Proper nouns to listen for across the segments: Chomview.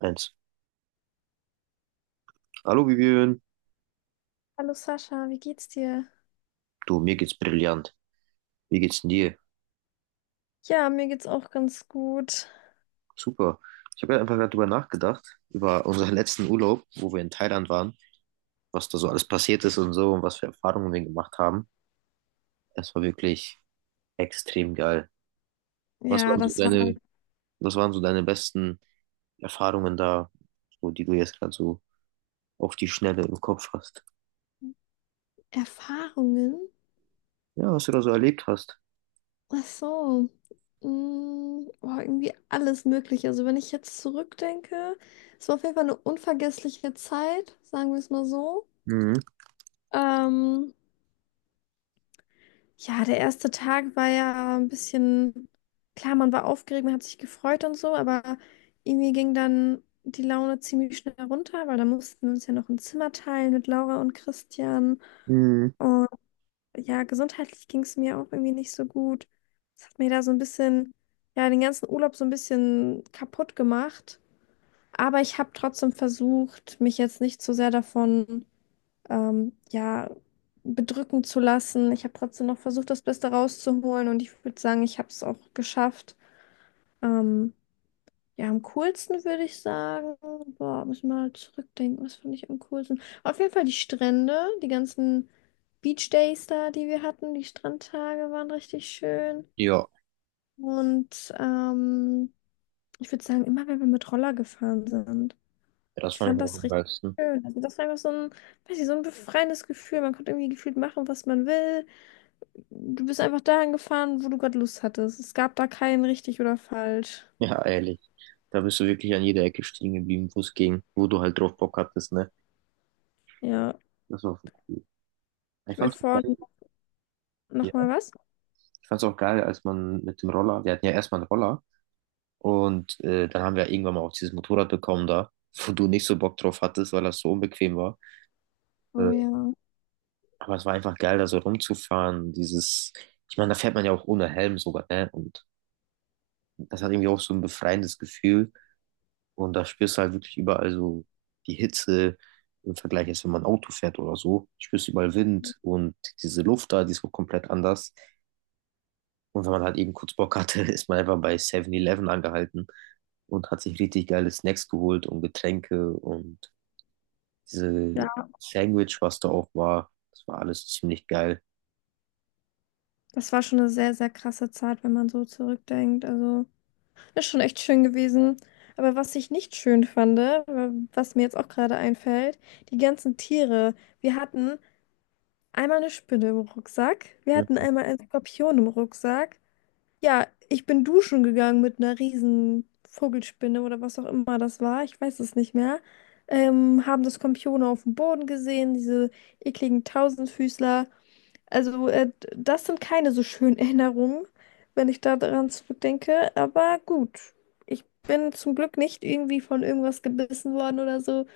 Eins. Hallo Vivian. Hallo Sascha, wie geht's dir? Du, mir geht's brillant. Wie geht's denn dir? Ja, mir geht's auch ganz gut. Super. Ich habe ja einfach gerade drüber nachgedacht, über unseren letzten Urlaub, wo wir in Thailand waren, was da so alles passiert ist und so und was für Erfahrungen wir gemacht haben. Das war wirklich extrem geil. Was Ja, waren so das waren deine, was waren so deine besten Erfahrungen da, so, die du jetzt gerade so auf die Schnelle im Kopf hast? Erfahrungen. Ja, was du da so erlebt hast. Ach so. Boah, irgendwie alles Mögliche. Also wenn ich jetzt zurückdenke, es war auf jeden Fall eine unvergessliche Zeit, sagen wir es mal so. Mhm. Ähm, Ja, der erste Tag war ja ein bisschen, klar, man war aufgeregt, man hat sich gefreut und so, aber irgendwie ging dann die Laune ziemlich schnell runter, weil da mussten wir uns ja noch ein Zimmer teilen mit Laura und Christian. Mhm. Und ja, gesundheitlich ging es mir auch irgendwie nicht so gut. Das hat mir da so ein bisschen, ja, den ganzen Urlaub so ein bisschen kaputt gemacht. Aber ich habe trotzdem versucht, mich jetzt nicht zu sehr davon ja, bedrücken zu lassen. Ich habe trotzdem noch versucht, das Beste rauszuholen und ich würde sagen, ich habe es auch geschafft. Ähm, ja, am coolsten würde ich sagen, boah, muss ich mal zurückdenken, was fand ich am coolsten? Auf jeden Fall die Strände, die ganzen Beach Days da, die wir hatten, die Strandtage waren richtig schön. Ja, Und ich würde sagen, immer wenn wir mit Roller gefahren sind. das Ich fand fand ich auch das am richtig geilsten. schön. Also das war einfach so ein, weiß ich, so ein befreiendes Gefühl. Man konnte irgendwie gefühlt machen, was man will. Du bist einfach dahin gefahren, wo du gerade Lust hattest. Es gab da kein richtig oder falsch. Ja, ehrlich. Da bist du wirklich an jeder Ecke stehen geblieben, wo es ging, wo du halt drauf Bock hattest, ne? Ja. Das war schon cool. Ich Ich habe mir fand's auch geil, vorhin noch ja. mal was. Ich fand's auch geil, als man mit dem Roller, wir hatten ja erstmal einen Roller und dann haben wir irgendwann mal auch dieses Motorrad bekommen da, wo du nicht so Bock drauf hattest, weil das so unbequem war. Oh Äh, ja. aber es war einfach geil, da so rumzufahren, dieses, ich meine, da fährt man ja auch ohne Helm sogar, ne? Und das hat irgendwie auch so ein befreiendes Gefühl. Und da spürst du halt wirklich überall so die Hitze im Vergleich, als wenn man Auto fährt oder so. Spürst überall Wind und diese Luft da, die ist auch komplett anders. Und wenn man halt eben kurz Bock hatte, ist man einfach bei 7-Eleven angehalten und hat sich richtig geile Snacks geholt und Getränke und diese Ja. Sandwich, was da auch war. Das war alles ziemlich geil. Das war schon eine sehr, sehr krasse Zeit, wenn man so zurückdenkt. Also, ist schon echt schön gewesen. Aber was ich nicht schön fand, was mir jetzt auch gerade einfällt, die ganzen Tiere. Wir hatten einmal eine Spinne im Rucksack, wir hatten einmal einen Skorpion im Rucksack. Ja, ich bin duschen gegangen mit einer riesen Vogelspinne oder was auch immer das war. Ich weiß es nicht mehr. Haben das Skorpione auf dem Boden gesehen, diese ekligen Tausendfüßler. Also, das sind keine so schönen Erinnerungen, wenn ich da daran zurückdenke. Aber gut, ich bin zum Glück nicht irgendwie von irgendwas gebissen worden oder so.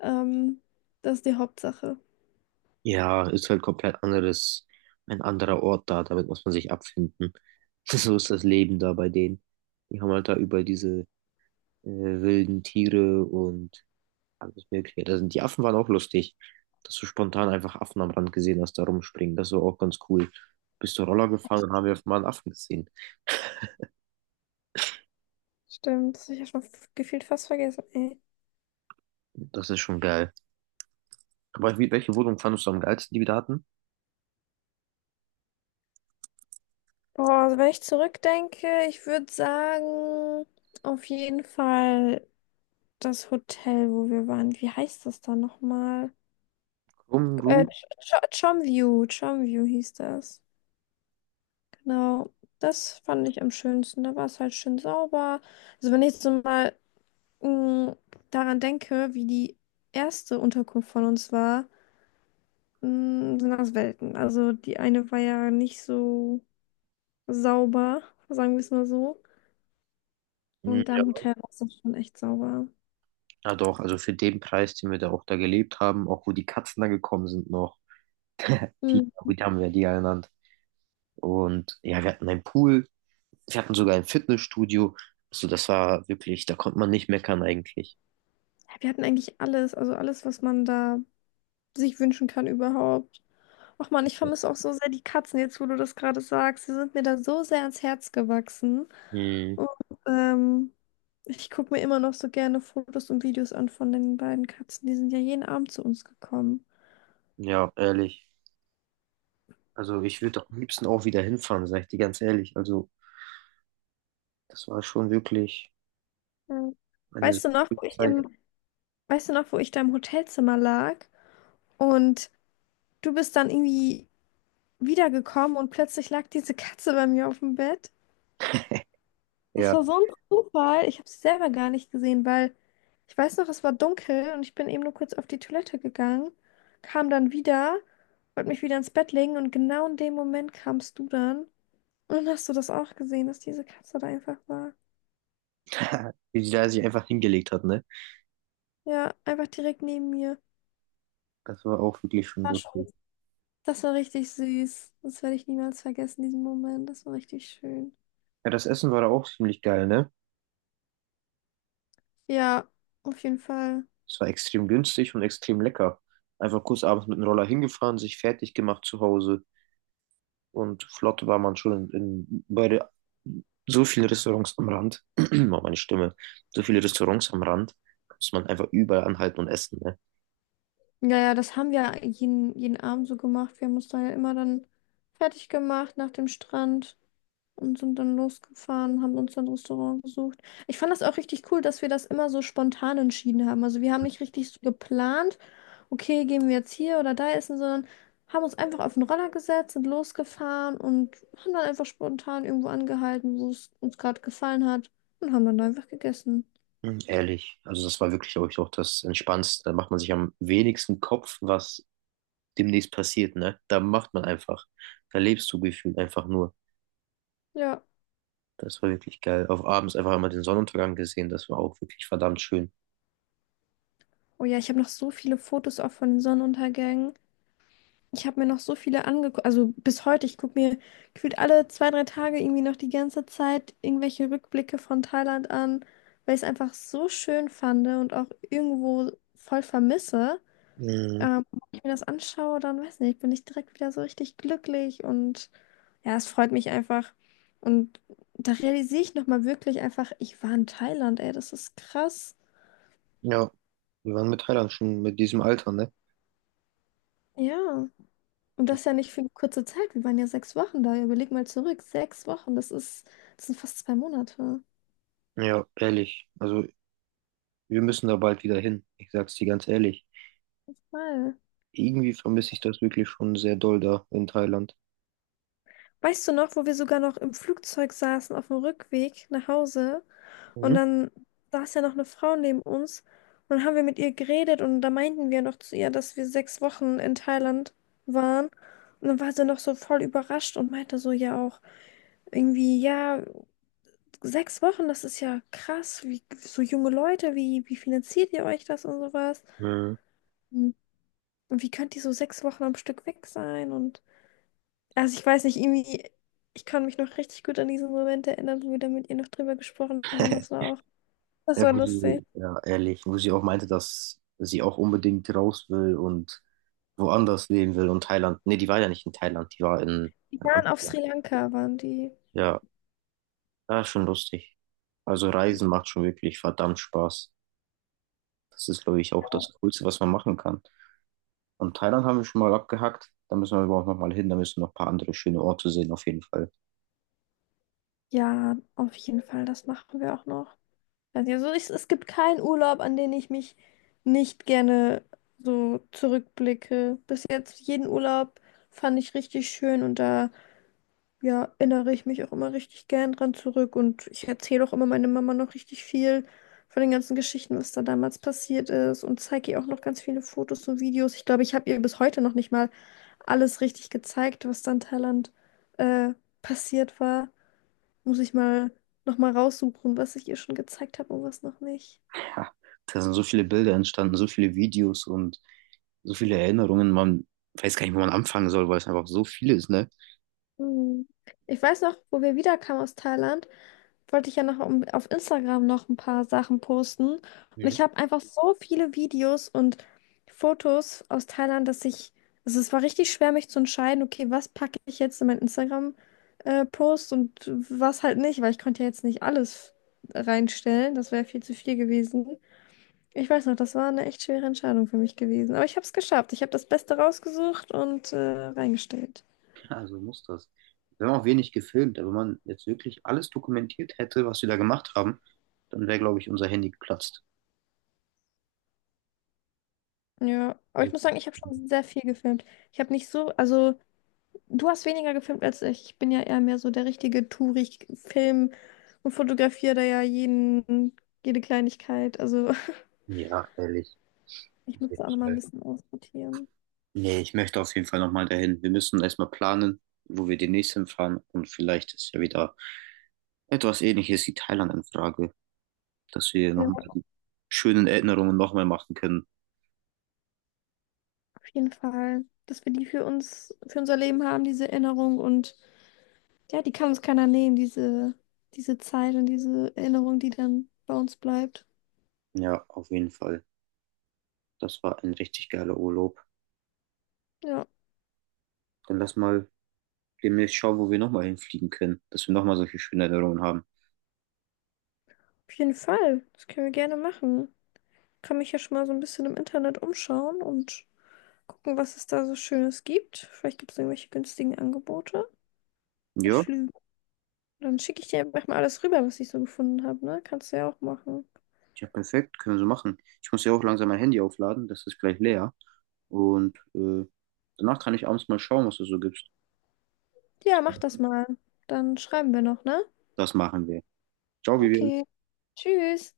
Ähm, das ist die Hauptsache. Ja, ist halt komplett anderes, ein anderer Ort da, damit muss man sich abfinden. So ist das Leben da bei denen. Die haben halt da über diese wilden Tiere und alles Mögliche. Das sind, die Affen waren auch lustig, dass du spontan einfach Affen am Rand gesehen hast, da rumspringen. Das war auch ganz cool. Bist du Roller gefahren und haben wir mal einen Affen gesehen. Stimmt, das hab ich ja schon gefühlt fast vergessen. Das ist schon geil. Aber wie, welche Wohnung fandest du am geilsten, die wir da hatten? Boah, also wenn ich zurückdenke, ich würde sagen, auf jeden Fall das Hotel, wo wir waren. Wie heißt das da nochmal? Krumm, Äh, grün? Ch Chomview, Chomview hieß das. Genau. Das fand ich am schönsten. Da war es halt schön sauber. Also wenn ich jetzt so mal mh, daran denke, wie die erste Unterkunft von uns war, sind das Welten. Also die eine war ja nicht so sauber, sagen wir es mal so. Hm, Und da ja. im Hotel war es dann schon echt sauber. Ja, doch, also für den Preis, den wir da auch da gelebt haben, auch wo die Katzen da gekommen sind noch. Die, Hm, wie haben wir die ja genannt. Und ja, wir hatten einen Pool, wir hatten sogar ein Fitnessstudio. Also das war wirklich, da konnte man nicht meckern eigentlich. Ja, Wir hatten eigentlich alles, also alles, was man da sich wünschen kann überhaupt. Och Mann, ich vermisse auch so sehr die Katzen jetzt, wo du das gerade sagst. Sie sind mir da so sehr ans Herz gewachsen. Mhm. Und ähm, ich gucke mir immer noch so gerne Fotos und Videos an von den beiden Katzen. Die sind ja jeden Abend zu uns gekommen. Ja, ehrlich. Also ich würde am liebsten auch wieder hinfahren, sag ich dir ganz ehrlich. Also das war schon wirklich Ja. eine so Weißt du noch, wo gute ich Zeit. im, weißt du noch, wo ich da im Hotelzimmer lag und du bist dann irgendwie wiedergekommen und plötzlich lag diese Katze bei mir auf dem Bett? Das Ja, war so ein Zufall. Ich habe sie selber gar nicht gesehen, weil ich weiß noch, es war dunkel und ich bin eben nur kurz auf die Toilette gegangen, kam dann wieder, wollte mich wieder ins Bett legen und genau in dem Moment kamst du dann. Und dann hast du das auch gesehen, dass diese Katze da einfach war. wie sie da sich einfach hingelegt hat, ne? Ja, einfach direkt neben mir. Das war auch wirklich schon War schon. lustig. Das war richtig süß. Das werde ich niemals vergessen, diesen Moment. Das war richtig schön. Ja, das Essen war da auch ziemlich geil, ne? Ja, auf jeden Fall. Es war extrem günstig und extrem lecker. Einfach kurz abends mit dem Roller hingefahren, sich fertig gemacht zu Hause und flott war man schon in bei der, so viele Restaurants am Rand. Oh, meine Stimme. So viele Restaurants am Rand, muss man einfach überall anhalten und essen, ne? Ja, ja, das haben wir jeden Abend so gemacht. Wir haben uns da ja immer dann fertig gemacht nach dem Strand und sind dann losgefahren, haben uns dann ein Restaurant gesucht. Ich fand das auch richtig cool, dass wir das immer so spontan entschieden haben. Also wir haben nicht richtig so geplant, okay, gehen wir jetzt hier oder da essen, sondern haben uns einfach auf den Roller gesetzt, sind losgefahren und haben dann einfach spontan irgendwo angehalten, wo es uns gerade gefallen hat und haben dann da einfach gegessen. Mhm, ehrlich, also das war wirklich, glaube ich, auch das Entspannendste. Da macht man sich am wenigsten Kopf, was demnächst passiert, ne? Da macht man einfach. Da lebst du gefühlt einfach nur. Ja. Das war wirklich geil. Auf abends einfach einmal den Sonnenuntergang gesehen. Das war auch wirklich verdammt schön. Oh ja, ich habe noch so viele Fotos auch von den Sonnenuntergängen. Ich habe mir noch so viele angeguckt, also bis heute, ich gucke mir gefühlt alle zwei, drei Tage irgendwie noch die ganze Zeit irgendwelche Rückblicke von Thailand an, weil ich es einfach so schön fand und auch irgendwo voll vermisse. Mhm. Wenn ich mir das anschaue, dann weiß nicht, bin ich direkt wieder so richtig glücklich und ja, es freut mich einfach. Und da realisiere ich nochmal wirklich einfach, ich war in Thailand, ey, das ist krass. Ja, wir waren mit Thailand schon mit diesem Alter, ne? Ja. Und das ja nicht für eine kurze Zeit. Wir waren ja sechs Wochen da. Überleg mal zurück. Sechs Wochen, das ist, das sind fast zwei Monate. Ja, ehrlich. Also wir müssen da bald wieder hin. Ich sag's dir ganz ehrlich. Mal. Irgendwie vermisse ich das wirklich schon sehr doll da in Thailand. Weißt du noch, wo wir sogar noch im Flugzeug saßen auf dem Rückweg nach Hause und Mhm. dann saß ja noch eine Frau neben uns und dann haben wir mit ihr geredet und da meinten wir noch zu ihr, dass wir sechs Wochen in Thailand waren und dann war sie noch so voll überrascht und meinte so ja auch irgendwie, ja, sechs Wochen, das ist ja krass, wie so junge Leute, wie finanziert ihr euch das und sowas? Mhm. Und wie könnt ihr so sechs Wochen am Stück weg sein? Und also ich weiß nicht, irgendwie, ich kann mich noch richtig gut an diesen Moment erinnern, wo wir da mit ihr noch drüber gesprochen haben. Das Ja, war wo lustig. sie- ja, ehrlich, wo sie auch meinte, dass sie auch unbedingt raus will und woanders leben will und Thailand. Nee, die war ja nicht in Thailand, die war Die in waren auf Amsterdam. Sri Lanka, waren die. Ja, ja, schon lustig. Also Reisen macht schon wirklich verdammt Spaß. Das ist, glaube ich, auch das Coolste, was man machen kann. Und Thailand haben wir schon mal abgehakt. Da müssen wir aber auch noch mal hin. Da müssen noch ein paar andere schöne Orte sehen, auf jeden Fall. Ja, auf jeden Fall, das machen wir auch noch. Also ja, so ist- es gibt keinen Urlaub, an den ich mich nicht gerne so zurückblicke. Bis jetzt jeden Urlaub fand ich richtig schön und da ja, erinnere ich mich auch immer richtig gern dran zurück und ich erzähle auch immer meiner Mama noch richtig viel von den ganzen Geschichten, was da damals passiert ist und zeige ihr auch noch ganz viele Fotos und Videos. Ich glaube, ich habe ihr bis heute noch nicht mal alles richtig gezeigt, was da in Thailand äh, passiert war. Muss ich mal noch mal raussuchen, was ich ihr schon gezeigt habe und was noch nicht. Ja, da sind so viele Bilder entstanden, so viele Videos und so viele Erinnerungen. Man weiß gar nicht, wo man anfangen soll, weil es einfach so viel ist, ne? Hm. Ich weiß noch, wo wir wiederkamen aus Thailand. Wollte ich ja noch auf Instagram noch ein paar Sachen posten. Und ich habe einfach so viele Videos und Fotos aus Thailand, dass ich, also es war richtig schwer, mich zu entscheiden, okay, was packe ich jetzt in meinen Instagram-Post und was halt nicht, weil ich konnte ja jetzt nicht alles reinstellen. Das wäre viel zu viel gewesen. Ich weiß noch, das war eine echt schwere Entscheidung für mich gewesen. Aber ich habe es geschafft. Ich habe das Beste rausgesucht und reingestellt. Also muss das. Wir haben auch wenig gefilmt, aber wenn man jetzt wirklich alles dokumentiert hätte, was wir da gemacht haben, dann wäre, glaube ich, unser Handy geplatzt. Ja, aber ich Also, muss sagen, ich habe schon sehr viel gefilmt. Ich habe nicht so, also. Du hast weniger gefilmt als ich. Ich bin ja eher mehr so der richtige Touri. Ich film und fotografiere da ja jede Kleinigkeit. Also ja, ehrlich. Auf ich muss jeden da auch nochmal ein Fall. bisschen aussortieren. Nee, ich möchte auf jeden Fall nochmal dahin. Wir müssen erstmal planen, wo wir demnächst hinfahren und vielleicht ist ja wieder etwas Ähnliches wie Thailand in Frage, dass wir Ja, nochmal die schönen Erinnerungen nochmal machen können. auf jeden Fall. Dass wir die für uns, für unser Leben haben, diese Erinnerung. Und ja, die kann uns keiner nehmen, diese Zeit und diese Erinnerung, die dann bei uns bleibt. Ja, auf jeden Fall. Das war ein richtig geiler Urlaub. Ja, Dann lass mal demnächst schauen, wo wir nochmal hinfliegen können, dass wir nochmal solche schönen Erinnerungen haben. auf jeden Fall. Das können wir gerne machen. Kann mich ja schon mal so ein bisschen im Internet umschauen und gucken, was es da so Schönes gibt. Vielleicht gibt es irgendwelche günstigen Angebote mit Ja, Flügen. Dann schicke ich dir einfach mal alles rüber, was ich so gefunden habe, ne? Kannst du ja auch machen. ja, perfekt, können wir so machen. Ich muss ja auch langsam mein Handy aufladen, das ist gleich leer. Und danach kann ich abends mal schauen, was du so gibst. Ja, mach das mal. Dann schreiben wir noch, ne? Das machen wir. Ciao, Vivian. Okay. Tschüss.